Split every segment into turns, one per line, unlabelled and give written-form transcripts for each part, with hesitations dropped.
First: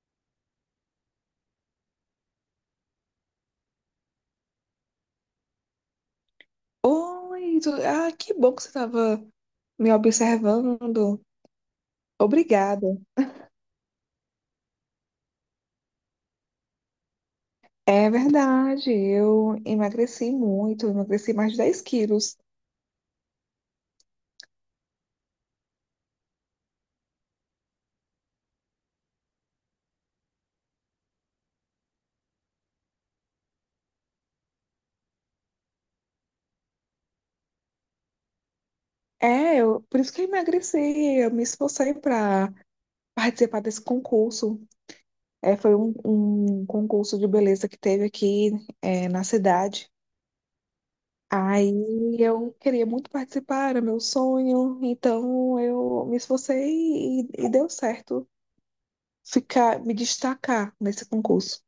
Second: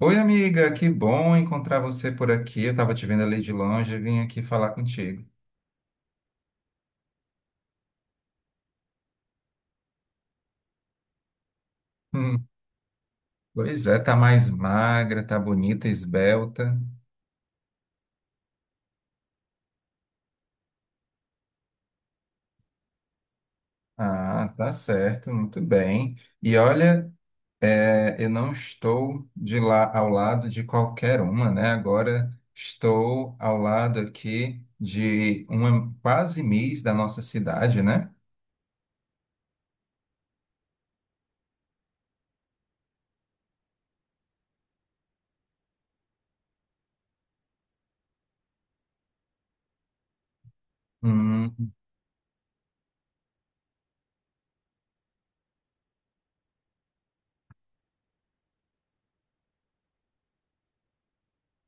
Oi, amiga, que bom encontrar você por aqui. Eu estava te vendo ali de longe e vim aqui falar contigo.
Oi, ah, que bom que você estava me observando.
Hum,
Obrigada.
Pois é, tá mais magra, tá bonita, esbelta.
É verdade, eu emagreci muito, emagreci mais de 10 quilos.
Ah, tá certo, muito bem. E olha, eu não estou de lá ao lado de qualquer uma, né? Agora estou ao lado aqui de uma quase miss da nossa cidade, né?
É, por isso que eu emagreci, eu me esforcei para participar desse concurso. É, foi um concurso de beleza que teve aqui, na cidade.
Hum.
Aí eu queria muito participar, era meu sonho, então eu me esforcei e deu certo ficar, me destacar nesse concurso.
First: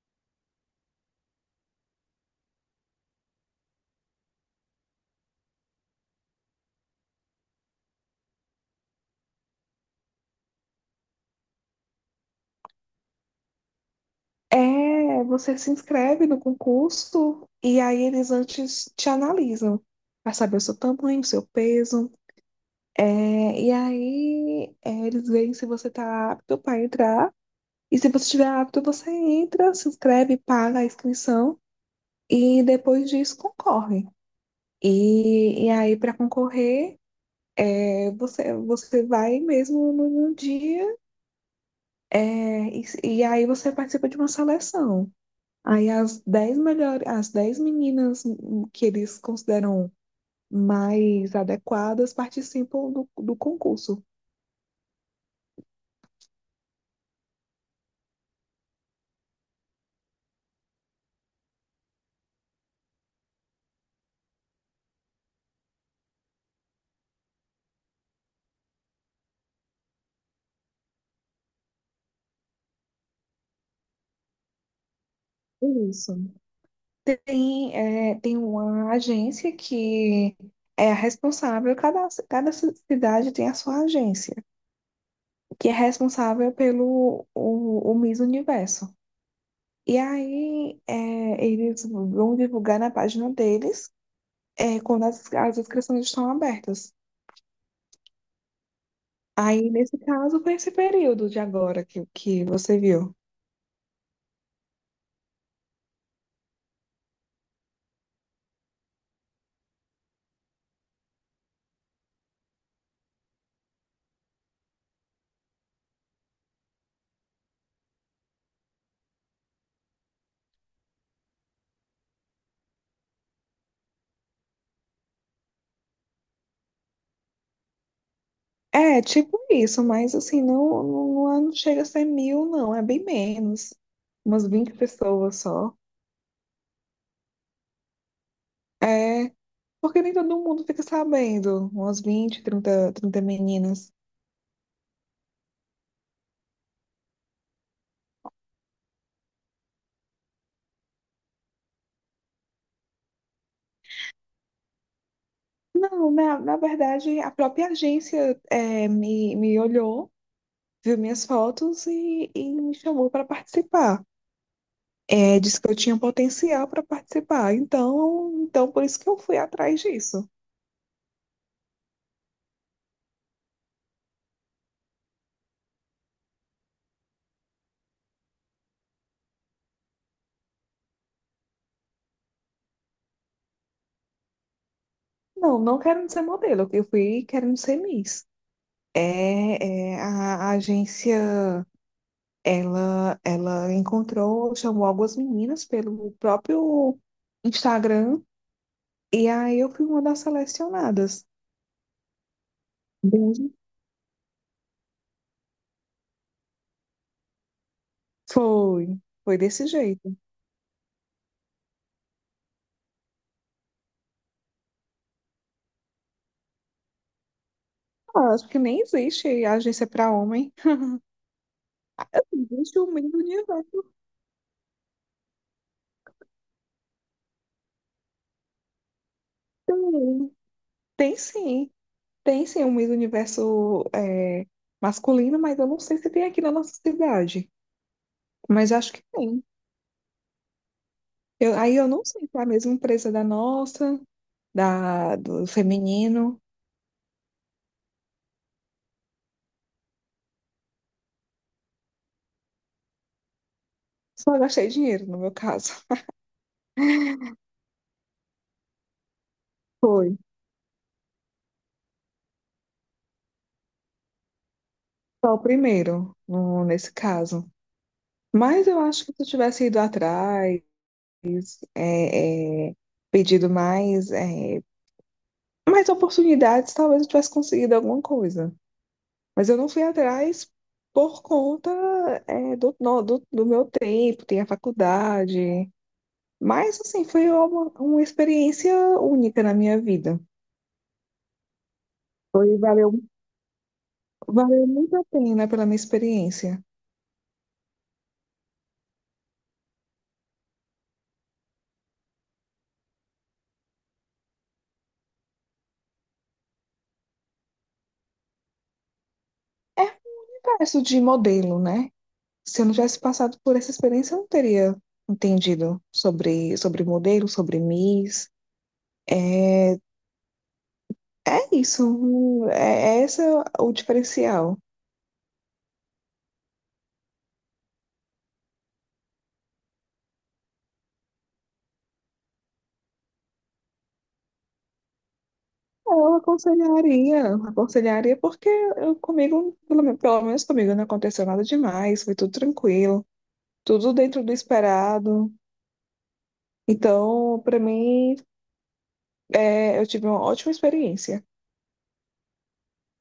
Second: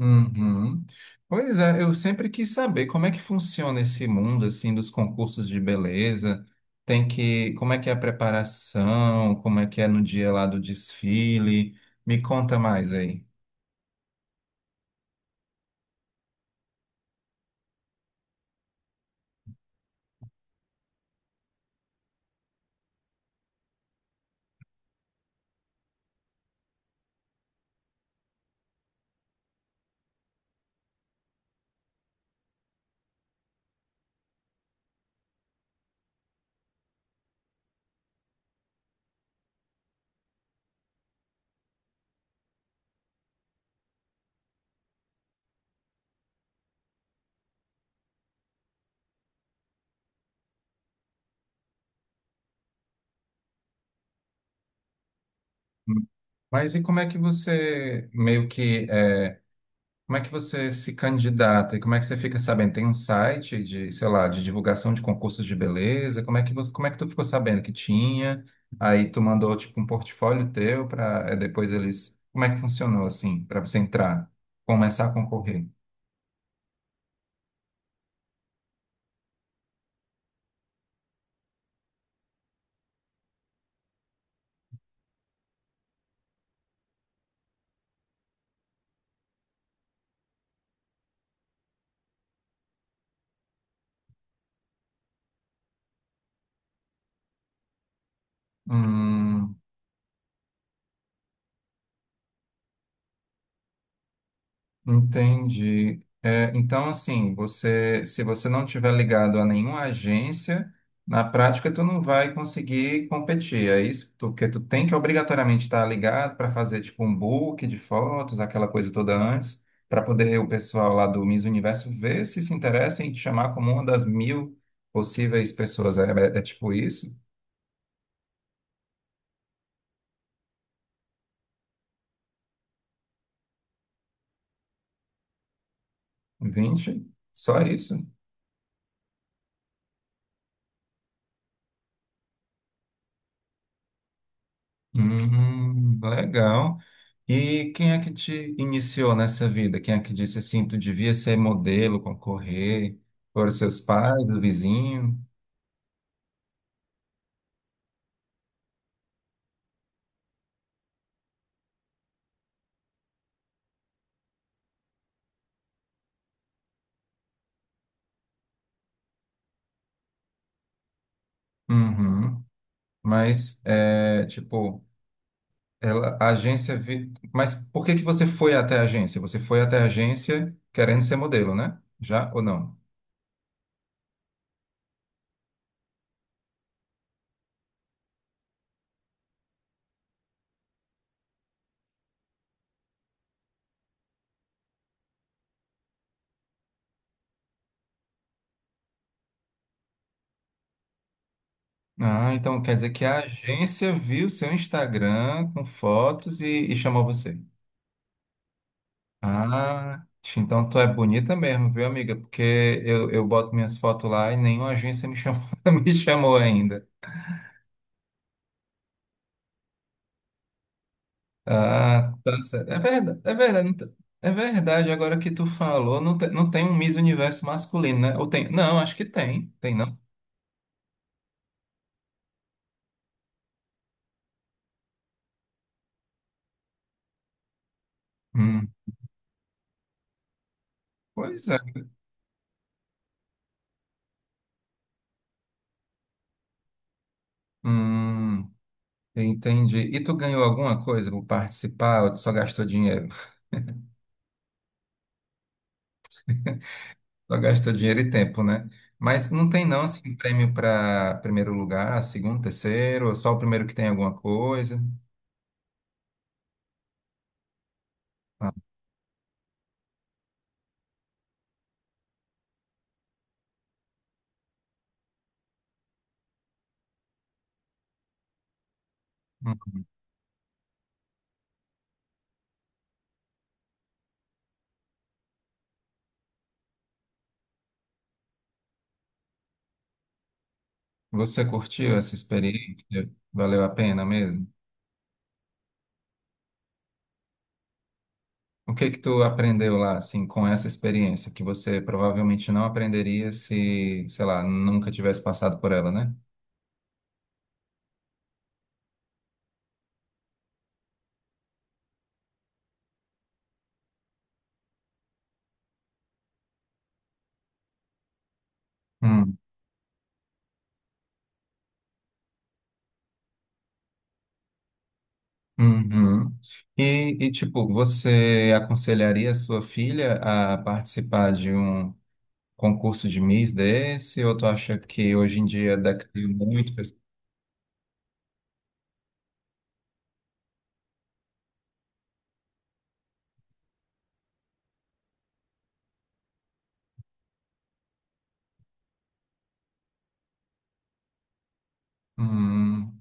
Uhum. Pois é, eu sempre quis saber como é que funciona esse mundo assim dos concursos de beleza. Tem que, como é que é a preparação, como é que é no dia lá do desfile? Me conta mais aí.
É, você se inscreve no concurso e aí eles antes te analisam para saber o seu tamanho, o seu peso. É, e aí eles veem se você está apto para entrar. E se você estiver apto, você entra, se inscreve, paga a inscrição e depois disso concorre. E aí, para concorrer, você vai mesmo no dia é, e, e aí você participa de uma seleção. Aí as 10 melhores, as 10 meninas que eles consideram mais adequadas participam do concurso.
Hum, Mas e como é que você meio que é, como é que você se candidata e como é que você fica sabendo? Tem um site de, sei lá, de divulgação de concursos de beleza? Como é que você, como é que tu ficou sabendo que tinha? Aí tu mandou tipo um portfólio teu para depois eles. Como é que funcionou assim para você entrar, começar a concorrer?
Isso. Tem uma agência que é a responsável, cada cidade tem a sua agência, que é responsável pelo o Miss Universo. E aí eles vão divulgar na página deles quando as inscrições estão abertas.
Hum.
Aí, nesse caso, foi esse período de agora que você viu.
Entendi. É, então, assim, você, se você não tiver ligado a nenhuma agência, na prática tu não vai conseguir competir. É isso, porque tu tem que obrigatoriamente estar ligado para fazer tipo um book de fotos, aquela coisa toda antes, para poder o pessoal lá do Miss Universo ver se se interessa em te chamar como uma das mil possíveis pessoas. É, é tipo isso?
É, tipo isso, mas assim, não chega a ser mil, não, é bem menos. Umas 20 pessoas só.
Vinte, só isso?
É, porque nem todo mundo fica sabendo, umas 20, trinta meninas.
Legal. E quem é que te iniciou nessa vida? Quem é que disse assim, tu devia ser modelo, concorrer? Foram seus pais, o vizinho?
Não, na verdade, a própria agência me olhou, viu minhas fotos e me chamou para participar. É, disse que eu tinha potencial para participar, então por isso que eu fui atrás disso.
Uhum. Mas, é, tipo, ela, a agência... Vi... Mas por que que você foi até a agência? Você foi até a agência querendo ser modelo, né? Já ou não?
Não, não quero ser modelo. Eu fui querendo ser Miss. A agência, ela encontrou, chamou algumas meninas pelo próprio Instagram e aí eu fui uma das selecionadas.
Ah, então quer dizer que a
Entendi.
agência viu seu Instagram com fotos e chamou você.
Foi, foi desse
Ah,
jeito.
então tu é bonita mesmo, viu, amiga? Porque eu boto minhas fotos lá e nenhuma agência me chamou, me chamou ainda.
Ah, acho que nem existe agência para homem.
Ah, tá certo. É
Existe o Miss
verdade, é verdade. Não
Universo.
te- É verdade, agora que tu falou, não, não tem um Miss Universo masculino, né? Ou tem? Não, acho que tem. Tem, não?
Tem, tem sim, tem, sim, o Miss Universo masculino, mas eu não sei se tem aqui na nossa cidade.
Hum.
Mas acho que tem.
Pois é.
Aí eu não sei se é a mesma empresa da nossa, da, do feminino.
Hum. Entendi. E tu ganhou alguma coisa por participar ou tu só gastou dinheiro?
Só gastei dinheiro, no meu caso.
Só gasta dinheiro e tempo, né? Mas não tem não assim
Foi.
prêmio para primeiro lugar, segundo, terceiro, ou só o primeiro que tem alguma coisa.
Só o primeiro, nesse caso.
Ah.
Mas eu acho que se eu tivesse ido atrás, é, é, pedido mais, mais oportunidades, talvez eu tivesse conseguido alguma coisa. Mas eu não
Hum.
fui atrás por conta, é, do, no- do, do meu tempo, tem a faculdade. Mas, assim, foi uma experiência única na minha vida.
Você curtiu essa
Foi,
experiência?
valeu
Valeu a pena mesmo?
Valeu muito a pena pela minha experiência.
O que que tu aprendeu lá assim com essa experiência que você provavelmente não aprenderia se, sei lá, nunca tivesse passado por ela, né?
É um universo de modelo, né? Se eu não tivesse passado por essa experiência, eu não teria entendido sobre modelo, sobre Miss.
Hum.
É isso, é esse o diferencial.
Uhum. E, tipo, você aconselharia a sua filha a participar de um concurso de Miss desse, ou tu acha que hoje em dia
Eu
decaiu muito?
aconselharia porque eu, comigo, pelo menos comigo, não aconteceu nada demais, foi tudo tranquilo, tudo dentro do esperado. Então, para mim, eu tive uma ótima experiência.
Hum.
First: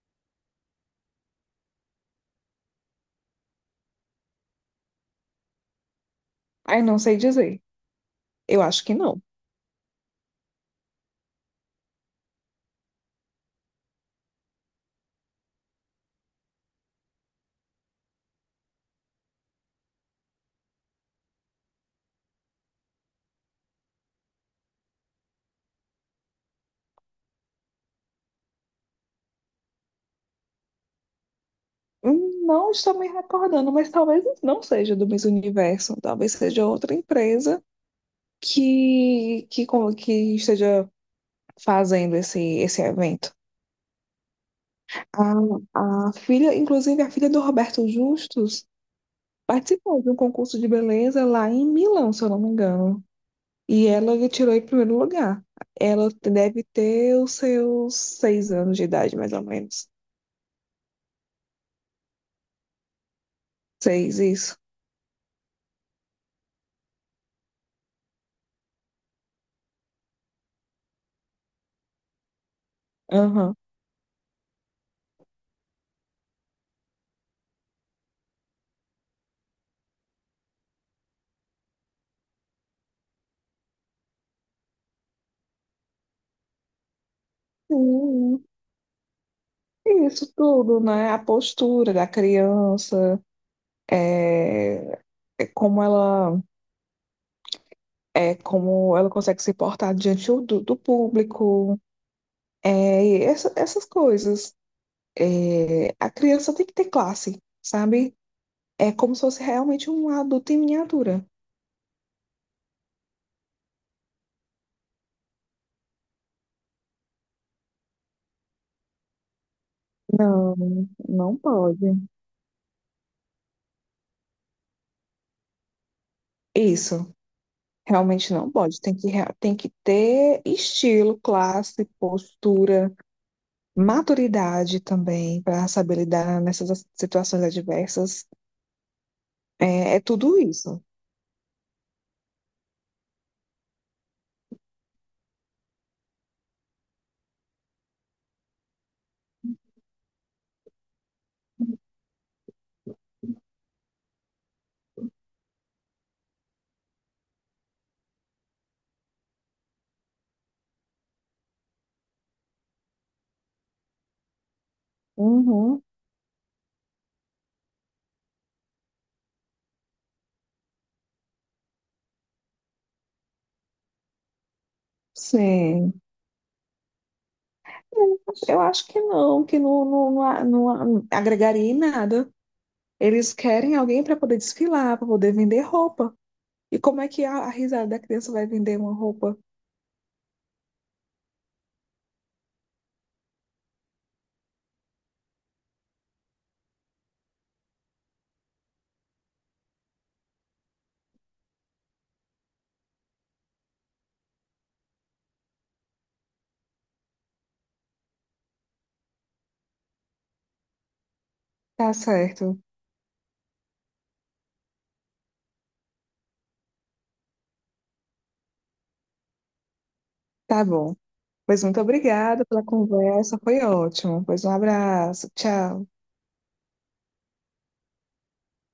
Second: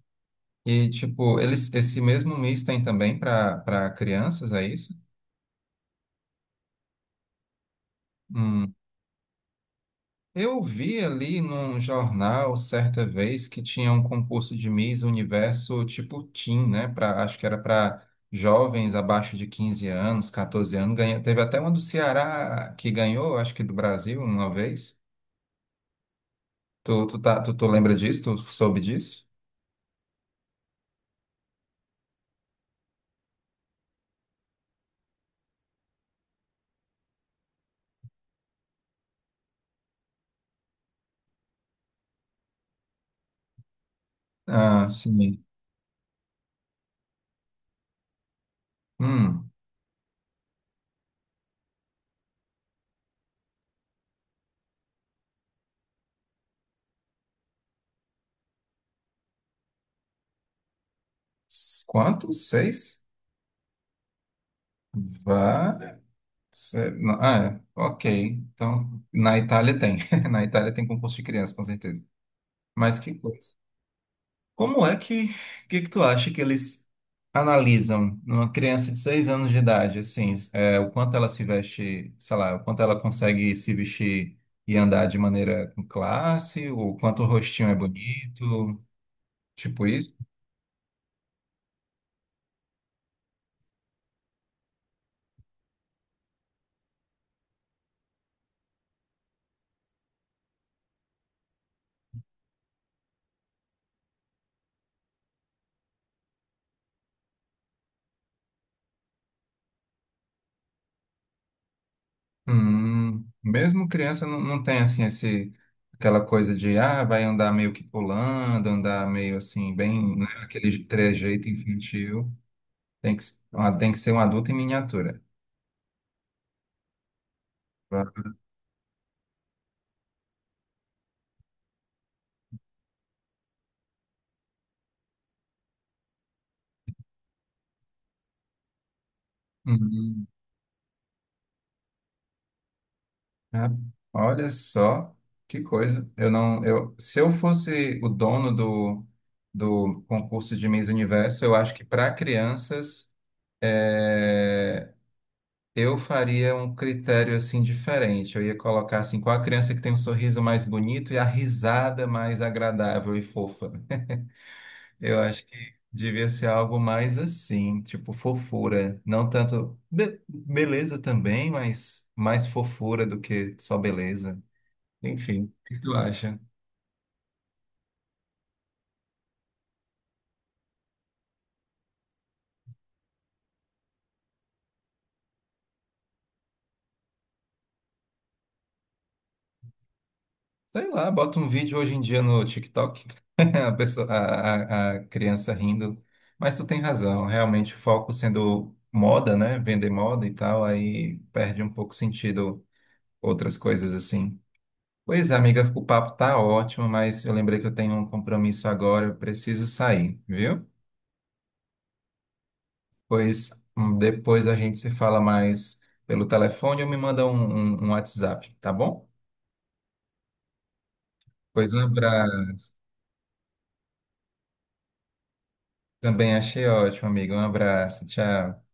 E, tipo, eles, esse mesmo Miss tem também para crianças, é isso?
Aí não sei dizer, eu
Hum.
acho que não.
Eu vi ali num jornal certa vez que tinha um concurso de Miss Universo tipo Teen, né? Pra, acho que era para jovens abaixo de 15 anos, 14 anos. Ganha, teve até uma do Ceará que ganhou, acho que do Brasil, uma vez. Tá, tu lembra disso? Tu soube disso?
Não estou me recordando, mas talvez não seja do Miss Universo, talvez seja outra empresa que esteja fazendo esse evento.
Ah, sim.
A filha, inclusive a filha do Roberto Justus,
Hum.
participou de um concurso de beleza lá em Milão, se eu não me engano. E ela tirou em primeiro lugar. Ela deve ter os seus 6 anos de idade, mais ou menos.
Quanto? Seis?
Seis, isso.
Vá. Não, ah, é. Ok. Então, na Itália tem. Na Itália tem concurso de criança, com certeza. Mas que coisa.
Aham.
Como é que tu acha que eles analisam numa criança de 6 anos de idade, assim, é, o quanto ela se veste, sei lá, o quanto ela consegue se vestir e andar de maneira com classe, o quanto o rostinho é bonito, tipo.
Isso tudo, né? A postura da criança, é, é como ela é como ela consegue se portar diante do público, é, e essas coisas. É, a criança tem que ter classe, sabe? É como se fosse realmente um adulto em miniatura.
Mesmo criança não, não tem assim esse aquela coisa de ah, vai andar meio que pulando, andar meio assim, bem, né, aquele
Não, não
trejeito
pode.
infantil. Tem que ser um adulto em miniatura.
Isso,
Pra-
realmente não pode. Tem que ter estilo, classe, postura. Maturidade também para saber lidar nessas situações adversas. É,
Uhum.
tudo isso.
Ah, olha só que coisa. Eu não, eu, se eu fosse o dono do, do concurso de Miss Universo, eu acho que para crianças eh, eu faria um critério assim diferente. Eu ia colocar assim, qual a criança que tem um sorriso mais bonito e a risada mais agradável e fofa. Eu acho que
Uhum,
devia ser algo mais assim, tipo fofura, não tanto beleza também, mas mais fofura do que só beleza. Enfim, o que tu
sim.
acha?
Eu acho que não, que não agregaria em nada. Eles querem alguém para poder desfilar, para poder vender roupa. E como é que a risada da criança vai vender uma roupa?
Sei lá, bota um vídeo hoje em dia no TikTok, a pessoa, a criança rindo. Mas tu tem razão, realmente o foco sendo moda, né? Vender moda e tal, aí perde um pouco sentido outras coisas assim. Pois é, amiga, o papo tá ótimo, mas eu lembrei que eu tenho um compromisso agora, eu preciso sair, viu?
Tá certo,
Pois depois a gente se fala mais pelo telefone ou me manda um WhatsApp, tá bom?
tá bom. Pois
Pois um
muito obrigada
abraço.
pela conversa, foi ótimo. Pois um abraço, tchau.
Também achei ótimo, amigo. Um abraço, tchau.